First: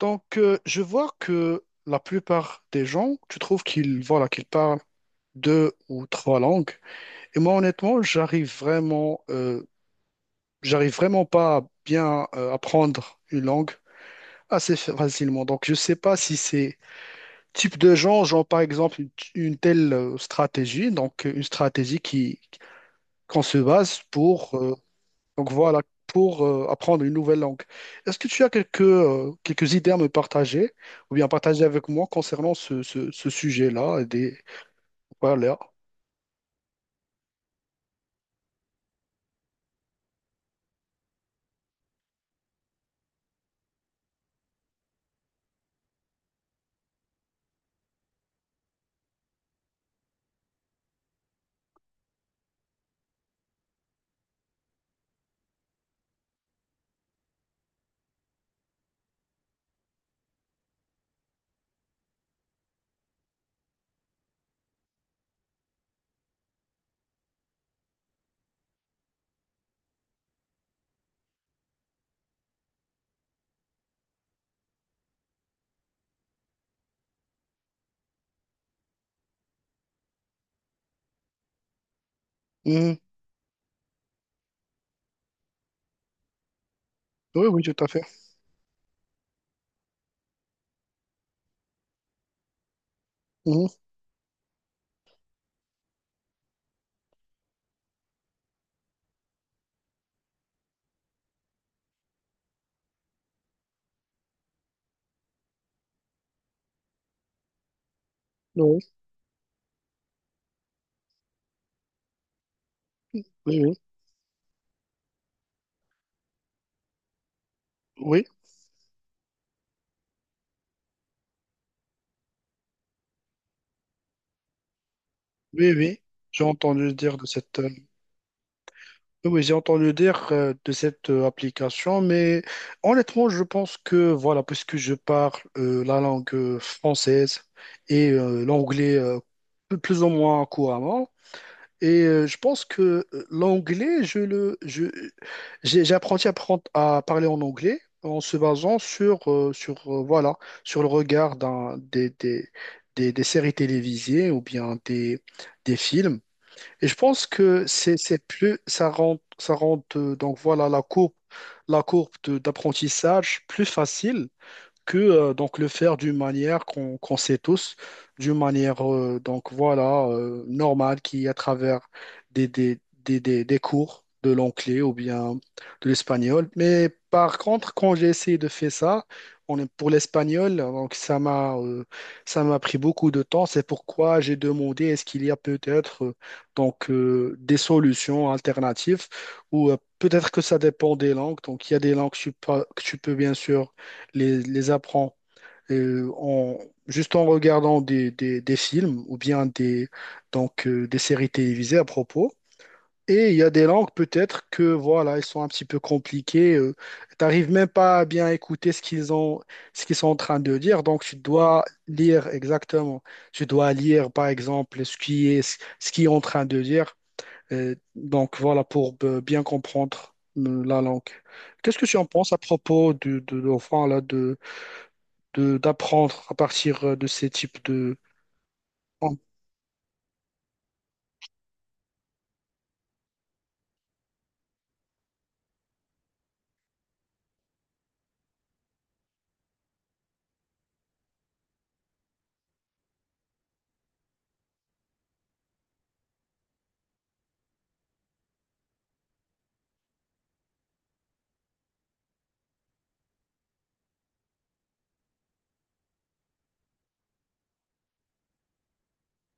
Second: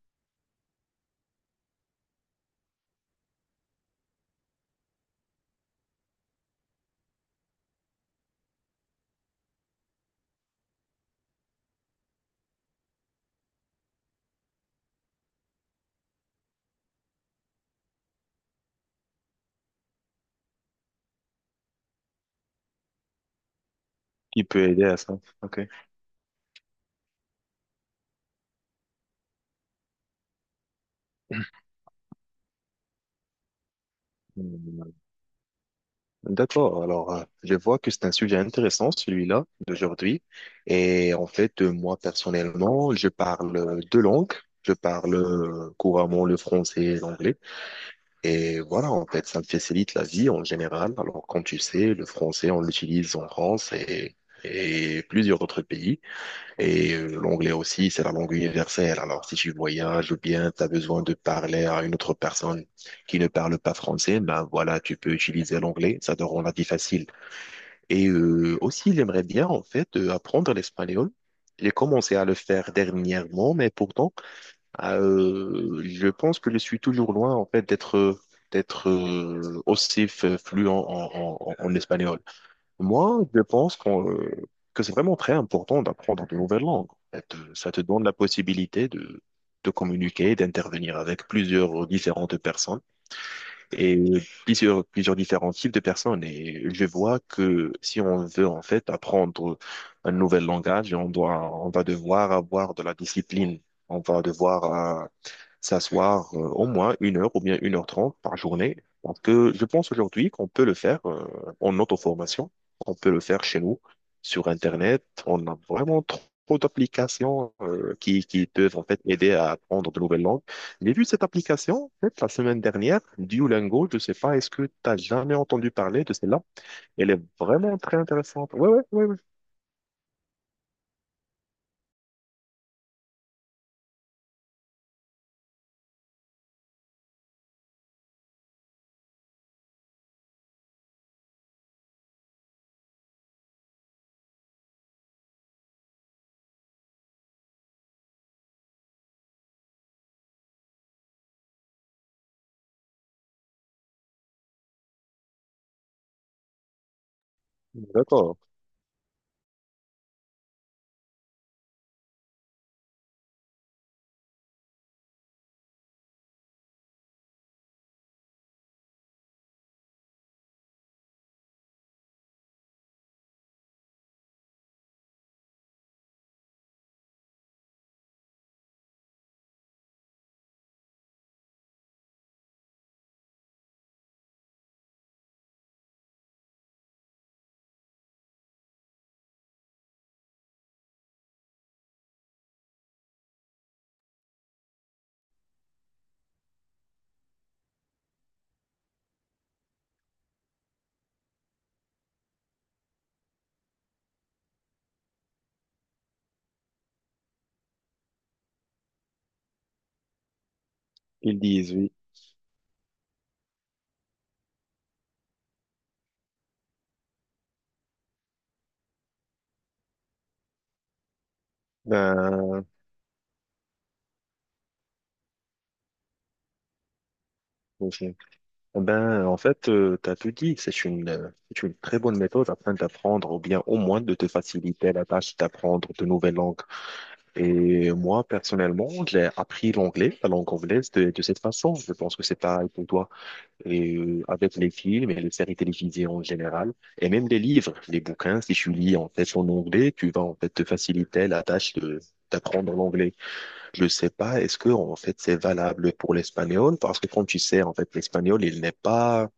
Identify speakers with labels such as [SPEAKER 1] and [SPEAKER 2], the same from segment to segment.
[SPEAKER 1] Donc, je vois que la plupart des gens, tu trouves qu'ils voilà, qu'ils parlent deux ou trois langues. Et moi, honnêtement, j'arrive vraiment pas à bien apprendre une langue assez facilement. Donc, je sais pas si c'est type de gens, genre par exemple une telle stratégie, donc une stratégie qui qu'on se base
[SPEAKER 2] Qui
[SPEAKER 1] pour
[SPEAKER 2] peut aider à ça.
[SPEAKER 1] donc
[SPEAKER 2] Ok.
[SPEAKER 1] voilà, pour apprendre une nouvelle langue. Est-ce que tu as quelques idées à me partager ou bien partager avec moi concernant ce sujet-là et des.
[SPEAKER 2] Hmm.
[SPEAKER 1] Voilà.
[SPEAKER 2] D'accord. Alors, je vois que c'est un sujet intéressant, celui-là, d'aujourd'hui. Et en fait, moi, personnellement, je parle deux langues. Je parle couramment le français et l'anglais. Et voilà, en fait, ça me facilite la vie en général. Alors, comme tu sais, le français, on l'utilise en France et plusieurs autres pays. Et l'anglais aussi, c'est la langue universelle. Alors, si tu voyages ou bien tu as besoin de parler à une autre personne qui ne parle pas français, ben voilà, tu peux utiliser l'anglais, ça te rend la vie facile. Et aussi, j'aimerais bien, en fait, apprendre l'espagnol. J'ai commencé à le faire dernièrement, mais pourtant, je pense que je suis toujours loin, en fait, d'être aussi fluent en espagnol.
[SPEAKER 1] Mhm.
[SPEAKER 2] Moi, je pense que c'est vraiment très important d'apprendre de nouvelles langues. Ça te,
[SPEAKER 1] Oui, oui,
[SPEAKER 2] ça te
[SPEAKER 1] tout à fait.
[SPEAKER 2] donne la possibilité de communiquer, d'intervenir avec plusieurs différentes personnes
[SPEAKER 1] Mhm.
[SPEAKER 2] et plusieurs différents types de personnes. Et je vois que si on veut en fait apprendre un nouvel langage, on va devoir avoir de la discipline. On va devoir s'asseoir au moins une heure ou bien une heure trente par journée.
[SPEAKER 1] Oui,
[SPEAKER 2] Parce que je pense aujourd'hui qu'on peut le faire en auto-formation, on peut le faire
[SPEAKER 1] oui,
[SPEAKER 2] chez
[SPEAKER 1] oui.
[SPEAKER 2] nous, sur Internet. On a vraiment trop d'applications qui,
[SPEAKER 1] Oui,
[SPEAKER 2] qui peuvent en fait aider à apprendre de nouvelles langues. J'ai vu cette application en fait, la semaine dernière, Duolingo. Je ne sais pas, est-ce que tu n'as jamais entendu
[SPEAKER 1] oui, oui.
[SPEAKER 2] parler de celle-là?
[SPEAKER 1] J'ai entendu
[SPEAKER 2] Elle
[SPEAKER 1] dire
[SPEAKER 2] est
[SPEAKER 1] de cette.
[SPEAKER 2] vraiment très intéressante. Oui, oui, oui, ouais, ouais, ouais,
[SPEAKER 1] Oui, oui, j'ai entendu dire de cette application, mais honnêtement, je pense que, voilà, puisque je parle la langue française et l'anglais plus ou moins couramment. Et je pense que l'anglais, j'ai appris à parler en anglais en se basant sur, voilà, sur le regard d'un, des séries télévisées ou bien des films. Et je pense que
[SPEAKER 2] ouais.
[SPEAKER 1] c'est
[SPEAKER 2] D'accord.
[SPEAKER 1] plus, ça rend, donc voilà, la courbe d'apprentissage plus facile que donc le faire d'une manière qu'on sait tous, d'une manière donc voilà normale qui est à travers des cours de l'anglais ou bien de l'espagnol. Mais par contre, quand j'ai essayé de faire ça, on est pour l'espagnol, donc ça m'a pris beaucoup de temps. C'est pourquoi j'ai demandé est-ce qu'il y a peut-être donc des solutions alternatives ou peut-être que ça dépend des langues. Donc il y a des langues que tu peux bien sûr les apprend euh, en, juste en regardant des films ou bien des séries télévisées à propos. Et il y a des langues peut-être que voilà, elles sont un petit peu compliquées. T'arrives même pas à bien écouter ce qu'ils sont en train de dire. Donc tu
[SPEAKER 2] Ils
[SPEAKER 1] dois
[SPEAKER 2] disent oui.
[SPEAKER 1] lire exactement. Tu dois lire par exemple ce qui est en train de dire. Donc voilà pour bien comprendre la langue. Qu'est-ce que tu en penses à
[SPEAKER 2] Ben,
[SPEAKER 1] propos enfin, là, de d'apprendre à partir de ces types de.
[SPEAKER 2] Eh
[SPEAKER 1] Oh.
[SPEAKER 2] ben, en fait, tu as tout dit. C'est une très bonne méthode afin d'apprendre ou bien au moins de te faciliter la tâche d'apprendre de nouvelles langues. Et moi, personnellement, j'ai appris l'anglais, la langue anglaise, de cette façon. Je pense que c'est pareil pour toi. Et avec les films et les séries télévisées en général, et même les livres, les bouquins, si tu lis en fait en anglais, tu vas en fait te faciliter la tâche de d'apprendre l'anglais. Je sais pas, est-ce que en fait c'est valable pour l'espagnol? Parce que comme tu sais, en fait, l'espagnol, il n'est pas,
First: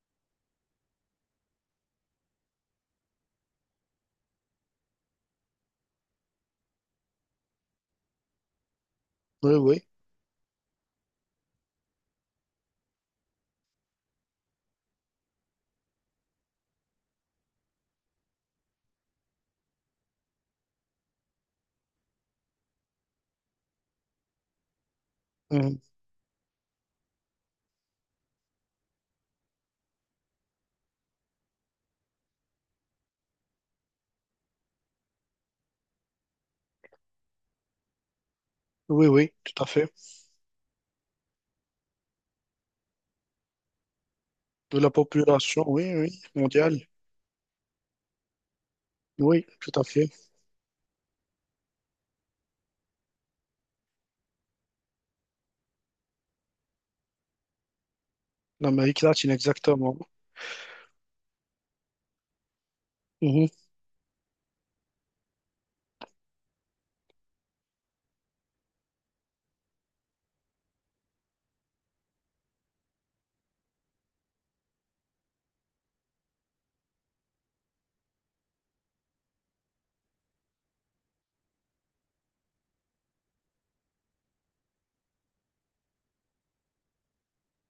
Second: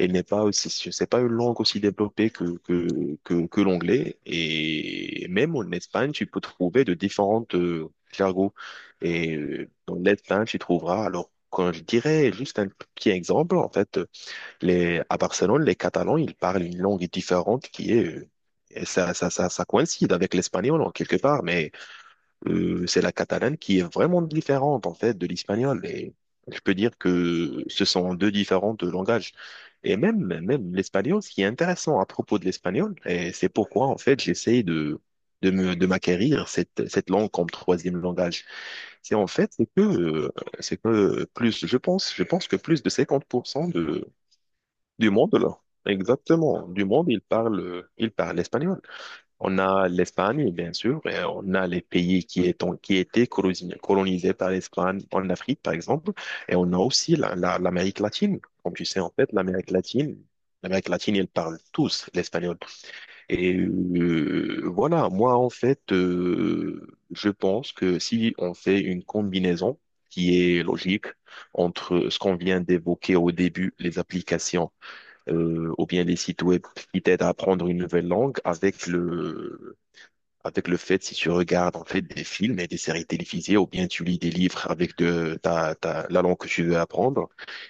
[SPEAKER 2] elle n'est pas aussi, c'est pas une langue aussi développée que l'anglais. Et même en Espagne, tu peux trouver de différentes jargons. Et
[SPEAKER 1] Oui, oui,
[SPEAKER 2] dans l'Espagne, tu trouveras, alors, quand je dirais juste un petit exemple, en fait, les, à Barcelone, les Catalans, ils parlent une langue différente qui est, et ça coïncide avec l'espagnol en quelque part, mais c'est la catalane qui est vraiment différente en fait de
[SPEAKER 1] euh,
[SPEAKER 2] l'espagnol. Et je peux dire que ce sont deux différents de langages. Et même, même l'espagnol, ce qui est intéressant à propos de l'espagnol, et c'est pourquoi en fait j'essaie de de m'acquérir cette langue comme troisième langage.
[SPEAKER 1] oui,
[SPEAKER 2] C'est en
[SPEAKER 1] oui,
[SPEAKER 2] fait
[SPEAKER 1] tout à fait.
[SPEAKER 2] c'est que plus je pense que plus de 50% de
[SPEAKER 1] De la
[SPEAKER 2] du monde là,
[SPEAKER 1] population, oui, oui,
[SPEAKER 2] exactement
[SPEAKER 1] mondiale,
[SPEAKER 2] du monde, il parle l'espagnol.
[SPEAKER 1] oui,
[SPEAKER 2] On
[SPEAKER 1] tout à
[SPEAKER 2] a
[SPEAKER 1] fait.
[SPEAKER 2] l'Espagne, bien sûr, et on a les pays qui, étant, qui étaient colonisés par l'Espagne en Afrique, par exemple, et on a aussi l'Amérique latine. Comme tu sais,
[SPEAKER 1] L'Amérique
[SPEAKER 2] en
[SPEAKER 1] latine,
[SPEAKER 2] fait,
[SPEAKER 1] exactement.
[SPEAKER 2] l'Amérique latine, ils parlent tous l'espagnol.
[SPEAKER 1] Mhm.
[SPEAKER 2] Et voilà, moi, en fait, je pense que si on fait une combinaison qui est logique entre ce qu'on vient d'évoquer au début, les applications, ou bien les sites web qui t'aident à apprendre une nouvelle langue avec le fait, si tu regardes en fait des films et des séries télévisées, ou bien tu lis des livres avec la langue que tu veux apprendre,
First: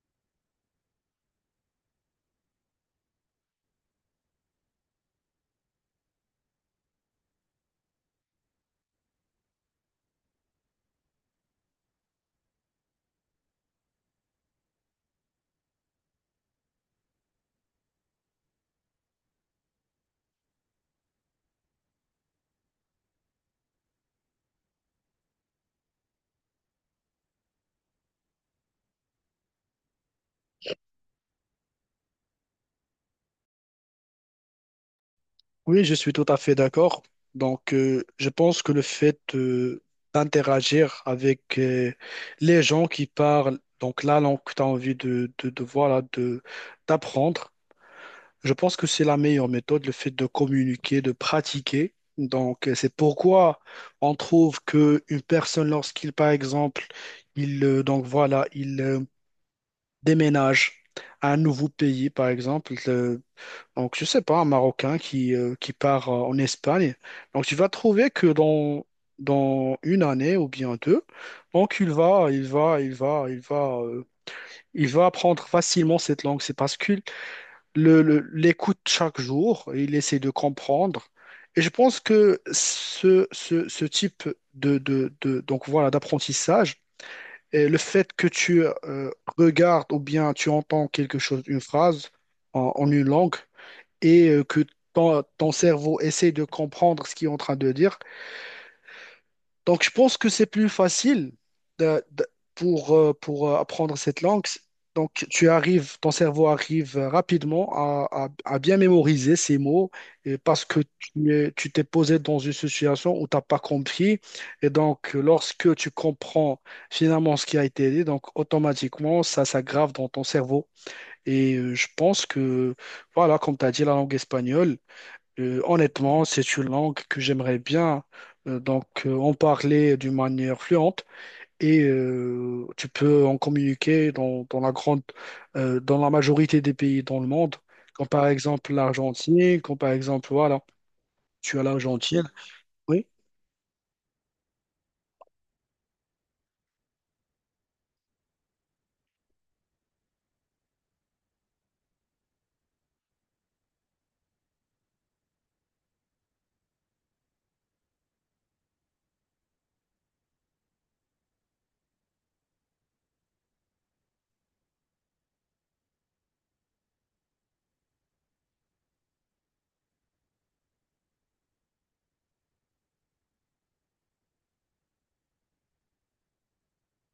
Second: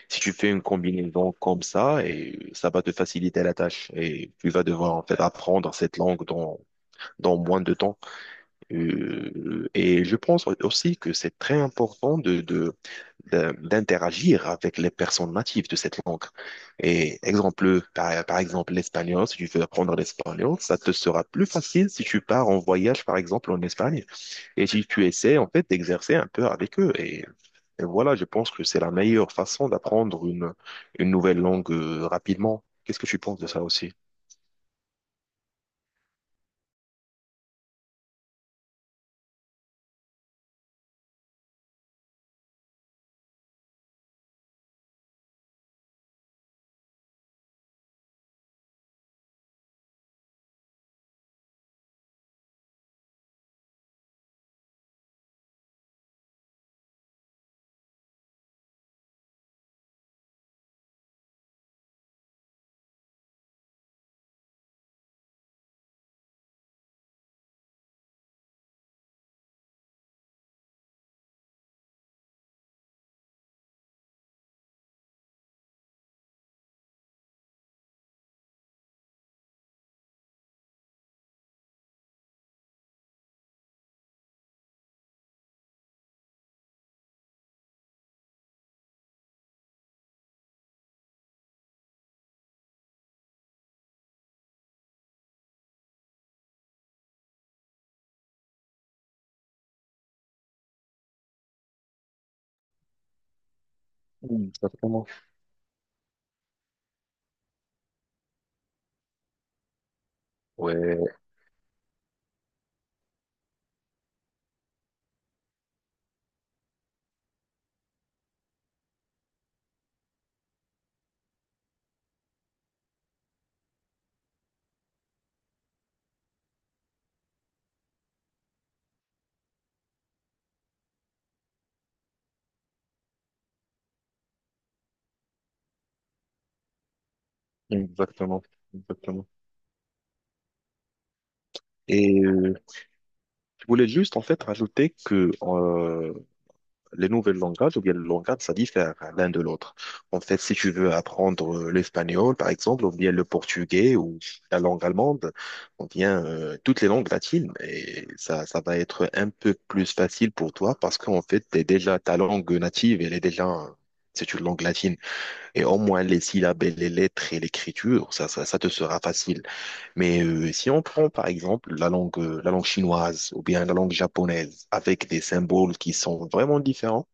[SPEAKER 2] si tu fais une combinaison comme ça, et ça va te faciliter la tâche et tu vas devoir en fait apprendre cette langue dans, dans moins de temps. Et je pense aussi que c'est très important d'interagir avec les personnes natives de cette langue. Et exemple, par exemple, l'espagnol, si tu veux apprendre l'espagnol, ça te sera plus facile si tu pars en voyage, par exemple, en Espagne, et si tu essaies, en fait, d'exercer un peu avec eux. Et voilà, je pense que c'est la meilleure façon d'apprendre une nouvelle langue, rapidement. Qu'est-ce que tu penses de ça aussi?
[SPEAKER 1] Oui, je suis tout à fait d'accord. Donc, je pense que le fait d'interagir avec les gens qui parlent, donc la langue que tu as envie voilà, d'apprendre. Je pense que c'est la meilleure méthode, le fait de communiquer, de pratiquer. Donc, c'est pourquoi on trouve que une personne, lorsqu'il, par exemple, il, donc voilà, il déménage à un nouveau pays, par exemple, donc je sais pas, un Marocain qui part en Espagne. Donc, tu vas trouver que dans une année ou bien deux, donc il va, il va, il va, il va, il va apprendre facilement cette langue. C'est parce que l'écoute chaque jour, il essaie de comprendre. Et je pense que ce type donc voilà, d'apprentissage, et le fait que tu regardes ou bien tu entends quelque chose, une phrase en une langue, et que ton cerveau essaie de comprendre ce qu'il est en train de dire, donc, je pense que c'est plus facile de- de- pour apprendre cette langue.
[SPEAKER 2] Mm, exactement.
[SPEAKER 1] Donc, ton cerveau arrive rapidement à bien mémoriser ces mots et parce que
[SPEAKER 2] Ouais,
[SPEAKER 1] tu t'es posé dans une situation où tu n'as pas compris. Et donc, lorsque tu comprends finalement ce qui a été dit, donc automatiquement, ça s'aggrave dans ton cerveau. Et je pense que, voilà, comme tu as dit, la langue espagnole. Honnêtement, c'est une langue que j'aimerais bien donc en parler d'une manière fluente et tu peux en communiquer dans la majorité des pays dans le monde, comme par
[SPEAKER 2] exactement,
[SPEAKER 1] exemple
[SPEAKER 2] exactement.
[SPEAKER 1] l'Argentine, comme par exemple voilà, tu as l'Argentine.
[SPEAKER 2] Et
[SPEAKER 1] Oui.
[SPEAKER 2] je voulais juste en fait rajouter que les nouvelles langages ou bien le langage, ça diffère l'un de l'autre. En fait, si tu veux apprendre l'espagnol, par exemple, ou bien le portugais ou la langue allemande, ou bien toutes les langues latines, et ça va être un peu plus facile pour toi parce qu'en fait, t'es déjà ta langue native, elle est déjà c'est une langue latine. Et au moins les syllabes, et les lettres et l'écriture, ça te sera facile. Mais si on prend par exemple la langue chinoise ou bien la langue japonaise avec des symboles qui sont vraiment différents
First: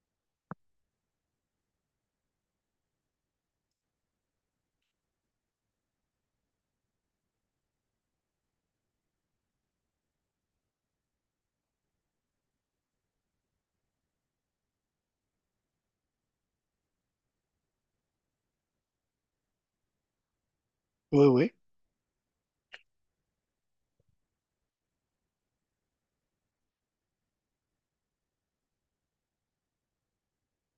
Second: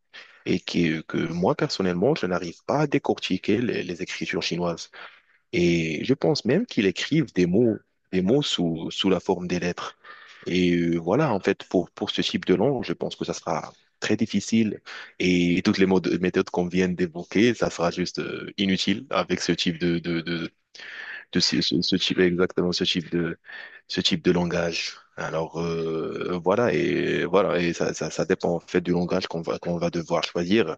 [SPEAKER 2] et qui, que moi personnellement, je n'arrive pas à décortiquer les écritures chinoises. Et je pense même qu'ils écrivent des mots sous la forme des lettres. Et voilà, en fait, pour ce type de langue, je pense que ça sera très difficile et toutes les méthodes qu'on vient d'évoquer, ça sera juste inutile avec ce type
[SPEAKER 1] Oui, oui,
[SPEAKER 2] ce type, exactement ce type de langage. Alors voilà et voilà et ça dépend en fait du langage qu'on va devoir choisir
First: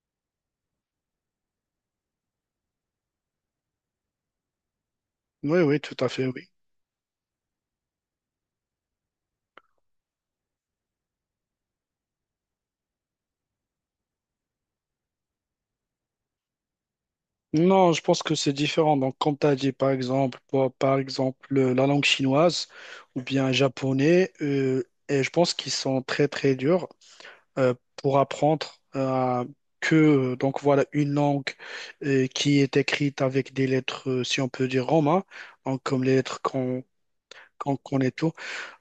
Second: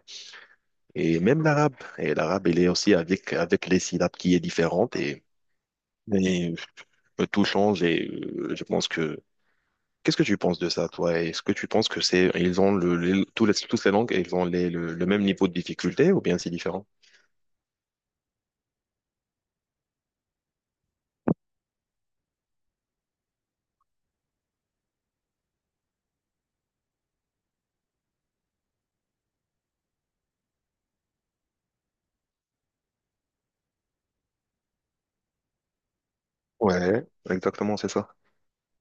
[SPEAKER 2] et même l'arabe et l'arabe il est aussi avec avec les syllabes qui est différente
[SPEAKER 1] oui, oui, tout à fait, oui.
[SPEAKER 2] et tout change et je pense que. Qu'est-ce que tu penses de ça, toi? Est-ce que tu penses que c'est ils ont tous tous les langues, ils ont le même niveau de difficulté ou bien c'est différent?
[SPEAKER 1] Non, je pense que c'est différent. Donc, comme tu as dit, par exemple, par exemple, la langue chinoise ou bien japonais, et je pense qu'ils sont très, très durs pour apprendre euh, que, donc voilà, une langue qui est écrite avec des lettres, si on peut dire romain, donc comme les lettres qu'on
[SPEAKER 2] Ouais,
[SPEAKER 1] qu'on
[SPEAKER 2] exactement, c'est
[SPEAKER 1] connaît
[SPEAKER 2] ça.
[SPEAKER 1] tout.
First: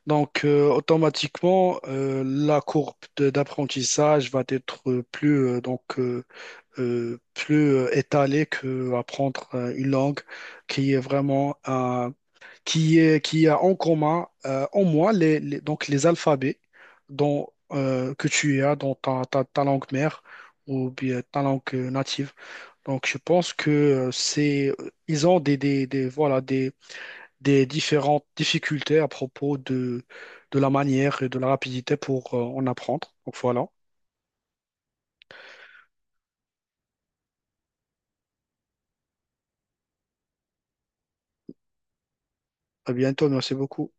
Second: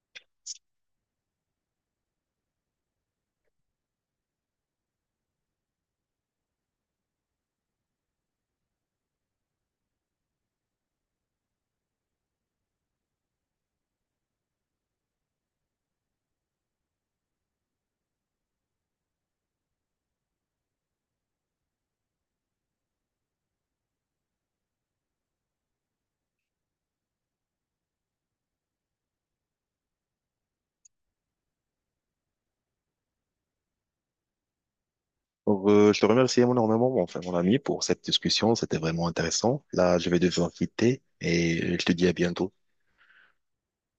[SPEAKER 1] Donc, automatiquement, la courbe d'apprentissage va être plus, donc, plus étalé que apprendre une langue qui est vraiment qui est qui a en commun au moins les alphabets dont que tu as dans ta langue mère ou bien ta langue native. Donc je pense que c'est ils ont des voilà, des différentes difficultés à propos de la manière et de la rapidité pour en apprendre. Donc voilà.
[SPEAKER 2] Alors, je te remercie énormément, enfin, mon ami, pour cette discussion. C'était vraiment intéressant. Là, je vais devoir quitter et je te dis à bientôt.
[SPEAKER 1] À bientôt, merci beaucoup.